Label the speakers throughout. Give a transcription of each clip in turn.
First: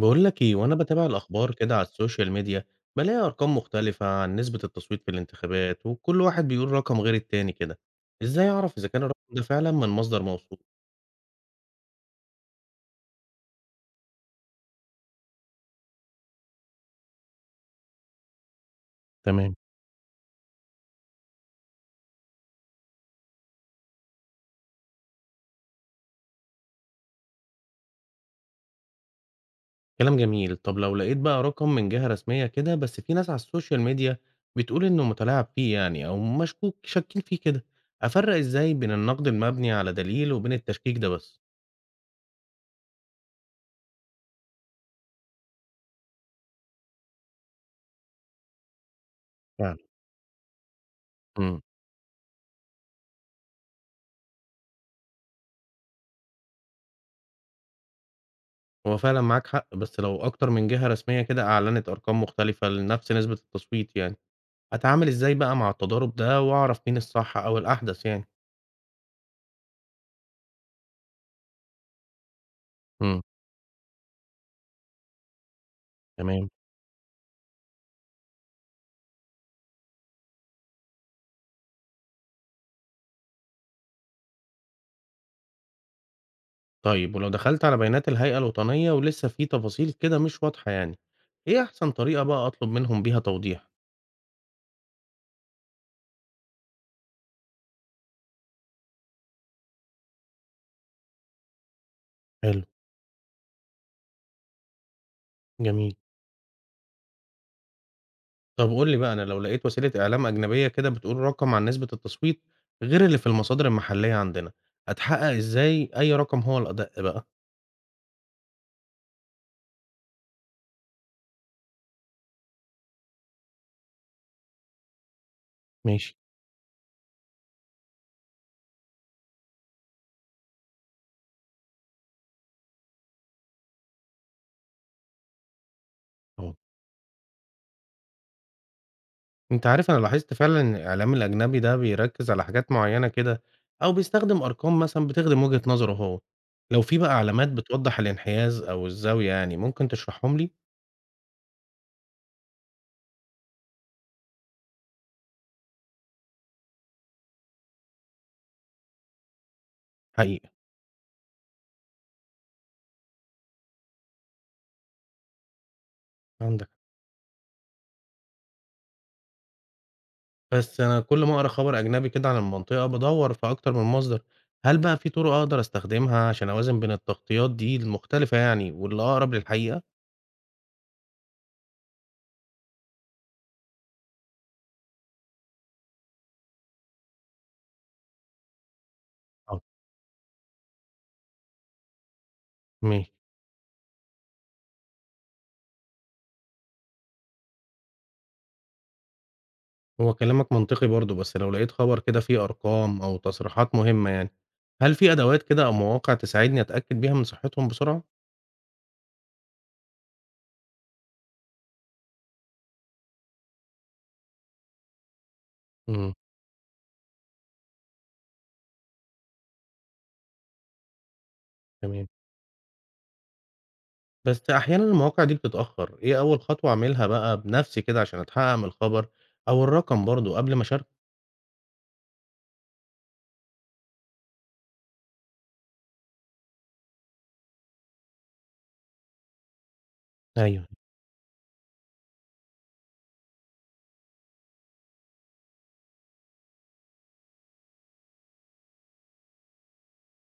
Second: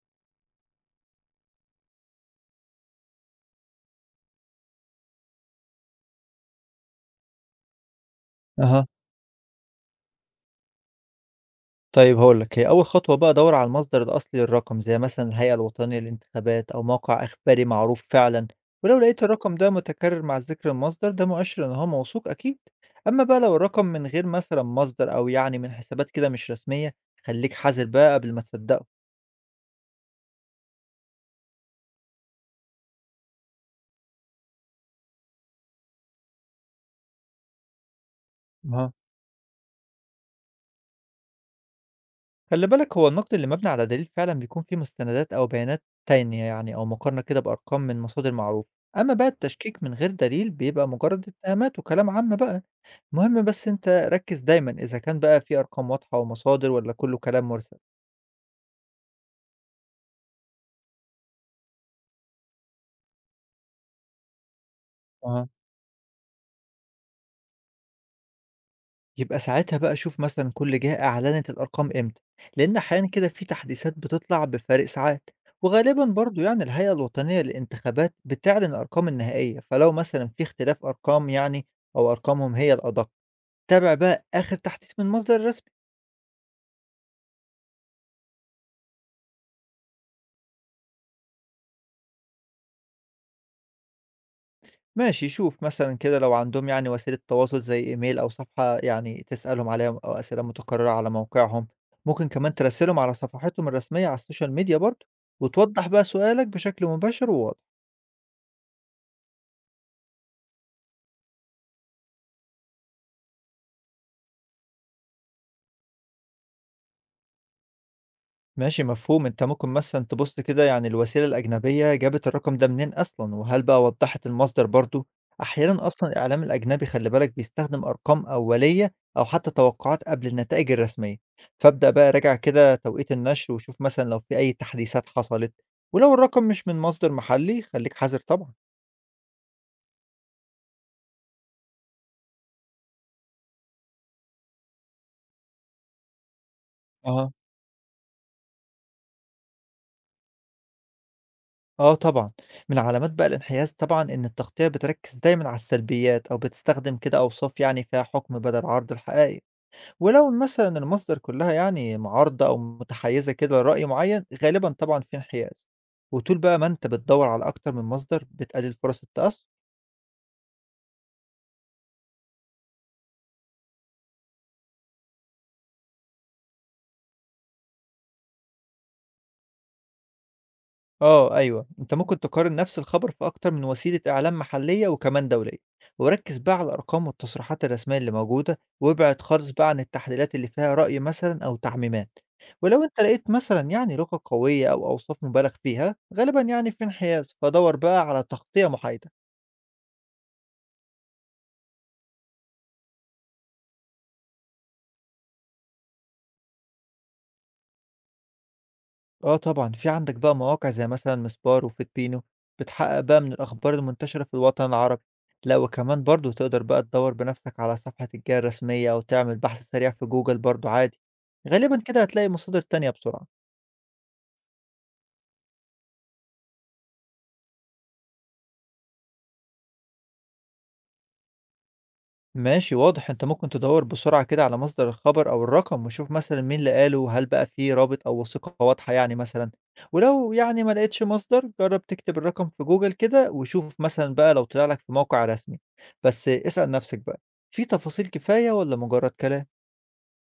Speaker 1: بقول لك ايه، وانا بتابع الاخبار كده على السوشيال ميديا بلاقي ارقام مختلفة عن نسبة التصويت في الانتخابات، وكل واحد بيقول رقم غير التاني كده. ازاي اعرف
Speaker 2: أها،
Speaker 1: اذا كان الرقم ده فعلا من مصدر موثوق؟
Speaker 2: طيب هاقول لك، هي أول خطوة بقى دَوّر على المصدر الأصلي للرقم، زي مثلًا الهيئة الوطنية للانتخابات أو موقع إخباري معروف فعلًا، ولو لقيت الرقم
Speaker 1: تمام.
Speaker 2: ده متكرر مع ذكر المصدر ده مؤشر إن هو موثوق أكيد، أما بقى لو الرقم من غير مثلًا مصدر أو يعني من حسابات كده مش رسمية، خلّيك حذر بقى قبل ما تصدّقه.
Speaker 1: كلام جميل. طب لو لقيت بقى رقم من جهة رسمية كده، بس في ناس على السوشيال ميديا بتقول انه متلاعب فيه يعني او مشكوك شاكين فيه كده، افرق ازاي بين
Speaker 2: أها.
Speaker 1: النقد المبني على دليل وبين التشكيك ده بس؟
Speaker 2: خلّي بالك هو النقد اللي مبني على دليل فعلًا بيكون فيه مستندات أو بيانات تانية يعني أو مقارنة كده بأرقام من مصادر معروفة، أما بقى
Speaker 1: فعلا.
Speaker 2: التشكيك من غير دليل بيبقى مجرد
Speaker 1: امم
Speaker 2: اتهامات وكلام عام بقى. المهم بس أنت ركّز دايمًا إذا كان بقى في أرقام واضحة ومصادر والّا كُلّه كلام مُرسل.
Speaker 1: هو فعلا معاك حق، بس لو اكتر من جهة رسمية كده اعلنت ارقام مختلفة لنفس نسبة التصويت يعني، أتعامل إزاي
Speaker 2: أها.
Speaker 1: بقى مع التضارب ده وأعرف مين الصح أو الأحدث يعني؟
Speaker 2: يبقى ساعتها بقى شوف مثلًا كل جهة أعلنت الأرقام إمتى، لإن أحيانًا
Speaker 1: امم.
Speaker 2: كده في تحديثات بتطلع بفارق ساعات، وغالبًا برضه
Speaker 1: تمام.
Speaker 2: يعني الهيئة الوطنية للانتخابات بتعلن الأرقام النهائية، فلو مثلًا في اختلاف أرقام يعني أو أرقامهم هي الأدق، تابع بقى آخر تحديث من مصدر رسمي.
Speaker 1: طيب ولو دخلت على بيانات الهيئة الوطنية ولسه في تفاصيل كده مش واضحة يعني، إيه أحسن طريقة بقى أطلب منهم بيها توضيح؟
Speaker 2: ماشي، شوف مثلًا كده لو عندهم يعني وسيلة تواصل زي إيميل أو صفحة يعني تسألهم عليها أو أسئلة متكررة على موقعهم، ممكن كمان
Speaker 1: حلو.
Speaker 2: تراسلهم على صفحتهم الرسمية على السوشيال ميديا برضه، وتوضّح
Speaker 1: جميل.
Speaker 2: بقى سؤالك بشكل مباشر وواضح.
Speaker 1: طب قول لي بقى، أنا لو لقيت وسيلة إعلام أجنبية كده بتقول رقم عن نسبة التصويت غير اللي في المصادر المحلية عندنا، أتحقق إزاي أي رقم هو الأدق بقى؟
Speaker 2: ماشي مفهوم. انت ممكن مثلا تبص كده يعني الوسيلة الأجنبية جابت الرقم ده منين أصلا وهل بقى وضحت المصدر برضو. أحيانا أصلا
Speaker 1: ماشي.
Speaker 2: الإعلام الأجنبي خلي بالك بيستخدم أرقام أولية أو حتى توقعات قبل النتائج الرسمية، فابدأ بقى راجع كده توقيت النشر وشوف مثلا لو في أي تحديثات حصلت، ولو الرقم مش من مصدر محلي خليك حذر طبعا.
Speaker 1: أنت عارف أنا لاحظت فعلًا إن الإعلام الأجنبي ده بيركّز على حاجات معيّنة كده، أو بيستخدم أرقام مثلًا بتخدم وجهة نظره هو. لو في بقى
Speaker 2: اه.
Speaker 1: علامات بتوضّح الانحياز أو الزاوية يعني، ممكن تشرحهم لي؟
Speaker 2: اه طبعا. من علامات بقى الانحياز طبعا ان التغطية بتركز دايما على السلبيات او بتستخدم كده اوصاف يعني فيها حكم بدل العرض الحقيقي، ولو
Speaker 1: حقيقة.
Speaker 2: مثلًا المصادر كلّها يعني معارضة أو متحيّزة كده لرأي معيّن، غالبًا طبعًا في انحياز. وطول بقى
Speaker 1: عندك
Speaker 2: ما
Speaker 1: حق.
Speaker 2: أنت بتدوّر على أكتر من مصدر بتقلل فرص التأثّر.
Speaker 1: بس أنا كل ما أقرا خبر أجنبي كده عن المنطقة بادوّر في أكتر من مصدر. هل بقى في طرق أقدر أستخدمها عشان أوازن بين التغطيات دي المختلفة يعني واللي أقرب للحقيقة؟
Speaker 2: آه، أيوه، أنت ممكن تقارن نفس الخبر في أكتر من وسيلة إعلام محلية وكمان دولية، وركّز بقى على الأرقام والتصريحات الرسمية اللي موجودة، وابعد خالص
Speaker 1: آه.
Speaker 2: بقى عن التحليلات اللي فيها رأي مثلًا أو تعميمات. ولو أنت
Speaker 1: ماشي.
Speaker 2: لقيت مثلًا يعني لغة قوية أو أوصاف مبالغ فيها، غالبًا يعني في انحياز، فدوّر بقى على تغطية محايدة.
Speaker 1: هو كلامك منطقي برضه، بس لو لقيت خبر كده فيه أرقام أو تصريحات مهمة يعني، هل في أدوات كده أو مواقع تساعدني أتأكد بيها من صحتهم بسرعة؟
Speaker 2: آه طبعًا، في عندك بقى مواقع زي مثلًا مسبار وفوتبينو بتحقق بقى من الأخبار المنتشرة في الوطن العربي، لأ وكمان
Speaker 1: امم.
Speaker 2: برضه تقدر بقى تدوّر بنفسك على صفحة الجهة الرسمية أو تعمل بحث سريع في جوجل برضه عادي، غالبًا كده
Speaker 1: تمام.
Speaker 2: هتلاقي مصادر تانية بسرعة.
Speaker 1: بس أحيانا المواقع دي بتتأخر، إيه أول خطوة أعملها بقى بنفسي كده عشان أتحقق من الخبر أو الرقم برضه قبل ما أشاركه؟
Speaker 2: ماشي واضح. انت ممكن تدور بسرعة كده على مصدر الخبر او الرقم وشوف مثلا مين اللي قاله، هل بقى فيه رابط او وثيقة واضحة يعني مثلا. ولو يعني
Speaker 1: ايوه.
Speaker 2: ما لقيتش مصدر جرب تكتب الرقم في جوجل كده وشوف مثلا بقى لو طلع لك في موقع رسمي. بس اسأل نفسك بقى، في تفاصيل كفاية ولا مجرد كلام؟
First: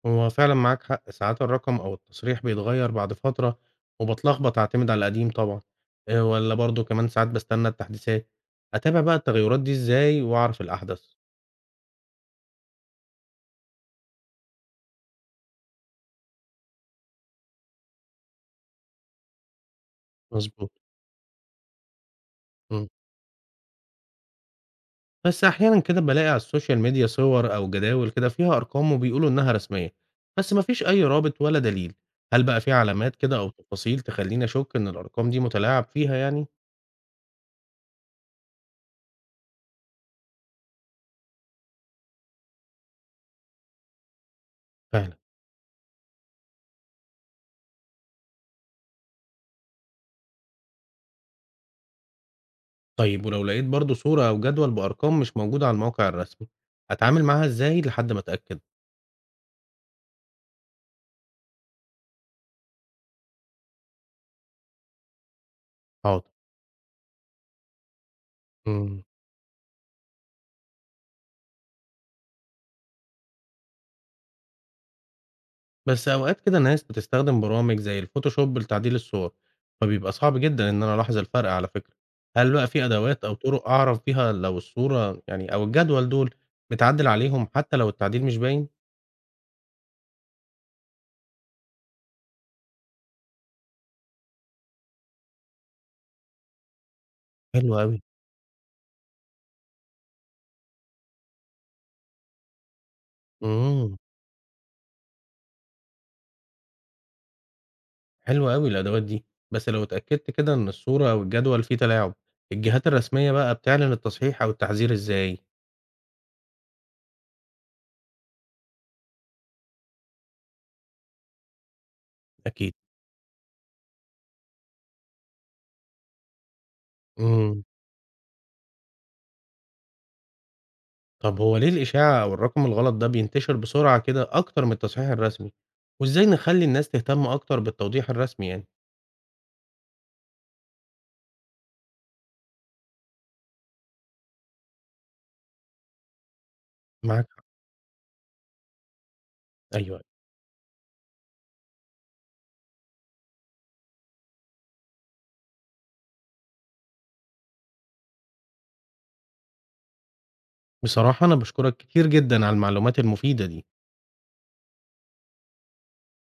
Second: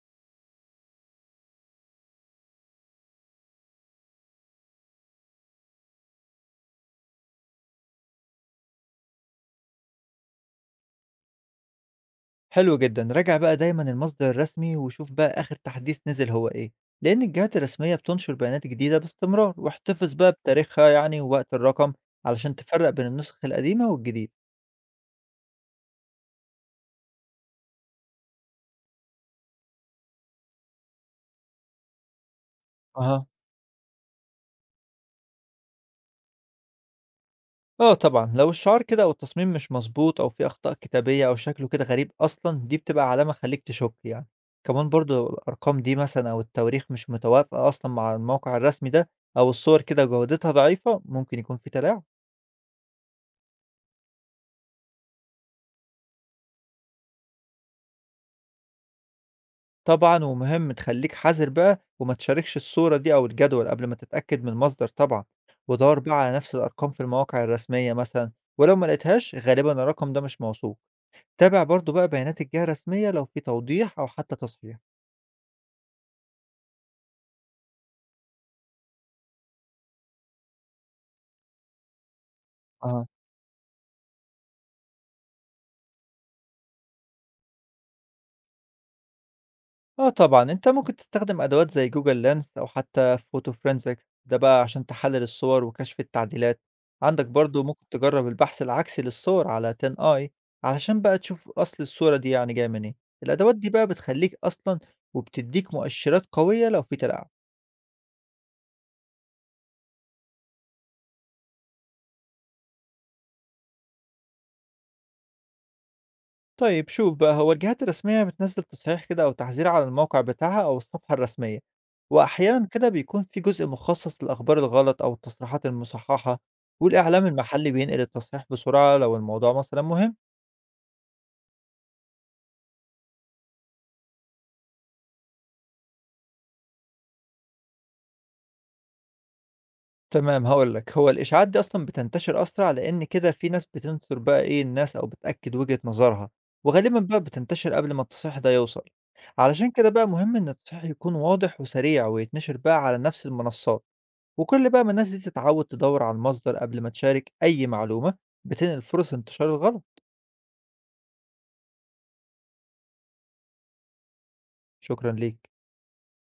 Speaker 1: هو فعلا معاك حق، ساعات الرقم أو التصريح بيتغير بعد فترة وبتلخبط أعتمد على القديم طبعا، إيه ولا برضه كمان ساعات بستنى التحديثات، أتابع بقى التغيرات دي إزاي وأعرف الأحدث؟
Speaker 2: حلو جدا. راجع بقى دايما المصدر الرسمي وشوف بقى اخر تحديث نزل هو ايه، لان الجهات الرسمية بتنشر بيانات جديدة باستمرار، واحتفظ بقى
Speaker 1: مظبوط.
Speaker 2: بتاريخها يعني ووقت الرقم علشان
Speaker 1: مم.
Speaker 2: تفرق بين النسخ القديمة والجديدة.
Speaker 1: بس أحيانا كده بلاقي على السوشيال ميديا صور أو جداول كده فيها أرقام وبيقولوا إنها رسمية، بس مفيش أي رابط ولا دليل. هل بقى في علامات
Speaker 2: أها.
Speaker 1: كده أو تفاصيل تخليني أشك إن الأرقام دي متلاعب فيها يعني؟
Speaker 2: آه طبعًا، لو الشعار كده أو التصميم مش مضبوط أو في أخطاء كتابية أو شكله كده غريب أصلًا، دي بتبقى علامة خلّيك تشُك يعني. كمان برضه
Speaker 1: فعلا.
Speaker 2: لو الأرقام دي مثلًا أو التواريخ مش متوافقة أصلًا مع الموقع الرسمي ده، أو الصور كده جودتها ضعيفة، ممكن يكون في تلاعب.
Speaker 1: طيب ولو لقيت برضو صورة أو جدول بأرقام مش موجودة على الموقع الرسمي، هتعامل معاها إزاي لحد ما أتأكد؟
Speaker 2: طبعًا ومهم تخلّيك حذر بقى وما تشاركش الصورة دي أو الجدول قبل ما تتأكد من المصدر طبعًا، ودوّر بقى
Speaker 1: حاضر.
Speaker 2: على نفس الأرقام في المواقع الرسمية مثلًا، ولو ما
Speaker 1: مم.
Speaker 2: لقيتهاش غالبًا الرقم ده مش موثوق. تابع برضه بقى بيانات الجهة الرسمية لو في توضيح أو حتى تصحيح.
Speaker 1: بس أوقات كده ناس بتستخدم برامج زي الفوتوشوب لتعديل الصور، فبيبقى صعب جدا إن أنا ألاحظ الفرق على فكرة. هل بقى في
Speaker 2: آه.
Speaker 1: أدوات أو طرق أعرف بيها لو الصورة يعني أو الجدول دول متعدل عليهم حتى لو التعديل مش باين؟
Speaker 2: آه طبعًا، أنت ممكن تستخدم أدوات زي Google Lens أو حتى Photo Forensic، ده بقى عشان تحلل الصور وكشف التعديلات، عندك برضه
Speaker 1: حلو
Speaker 2: ممكن
Speaker 1: أوي.
Speaker 2: تجرّب البحث العكسي للصور على TinEye علشان بقى تشوف أصل الصورة دي يعني جاية منين، الأدوات دي بقى
Speaker 1: امم.
Speaker 2: بتخلّيك أصلًا وبتدّيك مؤشرات قوية لو في تلاعب.
Speaker 1: حلو أوي الأدوات دي. بس لو اتأكدت كده إن الصورة أو الجدول فيه تلاعب، الجهات الرسمية بقى بتعلن التصحيح أو التحذير إزاي؟
Speaker 2: طيب شوف بقى، هو الجهات الرسمية بتنزل تصحيح كده أو تحذير على الموقع بتاعها أو الصفحة الرسمية، وأحيانا
Speaker 1: أكيد.
Speaker 2: كده بيكون في جزء مخصص للأخبار الغلط أو التصريحات المصححة، والإعلام
Speaker 1: امم
Speaker 2: المحلي بينقل التصحيح بسرعة لو الموضوع مثلا مهم.
Speaker 1: طب هو ليه الإشاعة أو الرقم الغلط ده بينتشر بسرعة كده أكتر من التصحيح الرسمي؟ وإزاي نخلي الناس تهتم أكتر بالتوضيح الرسمي يعني؟
Speaker 2: تمام هقول لك، هو الإشاعات دي أصلا بتنتشر أسرع لأن كده في ناس بتنشر بقى إيه الناس أو بتأكد وجهة نظرها، وغالبا بقى
Speaker 1: معاك حق.
Speaker 2: بتنتشر قبل ما التصحيح ده يوصل. علشان كده
Speaker 1: أيوه.
Speaker 2: بقى مهم إن التصحيح يكون واضح وسريع ويتنشر بقى على نفس المنصات، وكل بقى ما الناس دي تتعود تدور على المصدر قبل ما تشارك أي معلومة بتنقل فرص انتشار الغلط.
Speaker 1: بصراحة أنا بشكرك كتير جدا على المعلومات المفيدة دي.
Speaker 2: شكرا ليك.